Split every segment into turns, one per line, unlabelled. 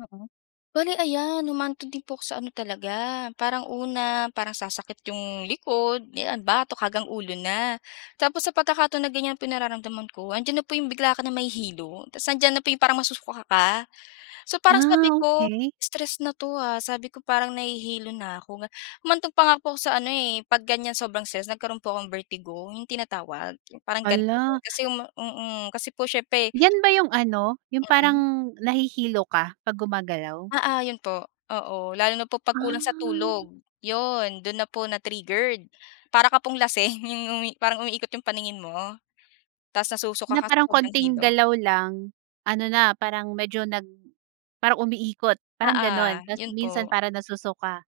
Oo. Bale ayan, humantong din po ako sa ano talaga parang una, parang sasakit yung likod, 'yan batok hanggang ulo na. Tapos sa pagkakataon na ganyan po yungnararamdaman ko, andiyan na po yung bigla ka na mahihilo. Tas nandiyan na po yung parang masusuka ka. So, parang
Ah,
sabi ko,
okey.
"Stress na 'to, ah." Sabi ko, "Parang nahihilo na ako." Humantong pa nga po ako sa ano, eh, 'pag ganyan sobrang stress nagkaroon po akong vertigo yung tinatawag, yung parang ganun.
Hala.
Kasi yung ma mm. Kasi po siyempre
'Yan ba yung ano, yung
Mm.
parang nahihilo ka 'pag gumagalaw?
Oo, yun po. Oo, lalo na po pag kulang sa
Ah.
tulog. Yun dun na po na-triggered. Para ka pong lasing yung umi parang umiikot yung paningin mo. Tas nasusuka
Na
ka sa
parang
sobrang
konting
hilo.
galaw lang ano na, parang medyo nag parang umiikot, parang
Oo,
ganun. Tas
yun
minsan
po.
parang nasusuka?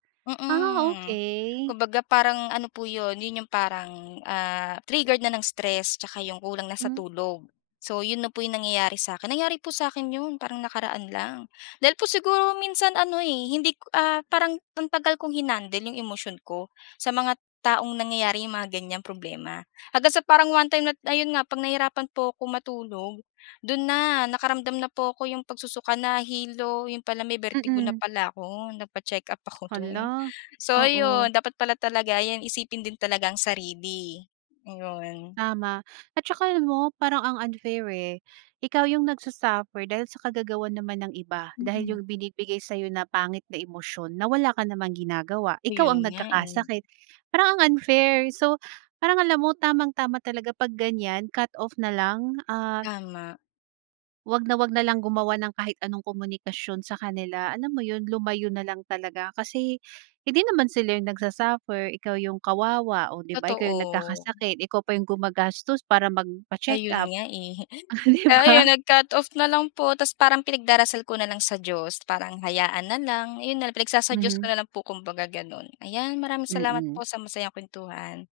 Ah,
Mm.
okey.
Kumbaga parang ano po yun, yun yung parang, ah, triggered na ng stress tsaka yung kulang na sa
Mm.
tulog. So, yun na po yung nangyayari sa akin. Nangyari po sa akin yun parang nakaraan lang. Dahil po siguro minsan ano, eh, hindi ko, ah, parang ang tagal kong hinandle yung emosyon ko sa mga taong nangyayari yung mga ganyang problema. Hanggang sa parang one-time na ayun nga, 'pag nahirapan po ko matulog, dun na nakaramdam na po ako yung pagsusuka nahilo, yun pala may vertigo na
Mm.
pala ako, nagpa-check-up ako dun.
Hala,
So
oo.
ayun, dapat pala talaga 'yan isipin din talaga ang sarili, ayun.
Tama, at saka alam mo, parang ang unfair, eh. Ikaw yung nagsa-suffer dahil sa kagagawan naman ng iba. Dahil
Mm.
yung binibigay sa'yo na pangit na emosyon na wala ka namang ginagawa, ikaw
Ayun
ang
nga, eh.
nagkakasakit. Parang ang unfair. So, parang alam mo tamang-tama talaga 'pag ganyan cut-off na lang, ah
Tama.
wag na wag nalang gumawa ng kahit anong komunikasyon sa kanila, alam mo yun? Lumayo nalang talaga. Kasi hindi naman sila yung nagsa-suffer, ikaw yung kawawa o di ba? Ikaw yung
Totoo.
nagkakasakit, ikaw pa yung gumagastos para
Ayun
magpa-checkup.
nga, eh.
Ah di
Kaya ayun,
ba?
nag-cut-off nalang po tapos parang pinagdarasal ko na lang sa Diyos parang hayaan na lang, ayun nalang pinagsasa-Diyos ko
Mhm.
nalang po kumbaga ganun. Ayan, maraming salamat
Mm.
po sa masayang kwentuhan.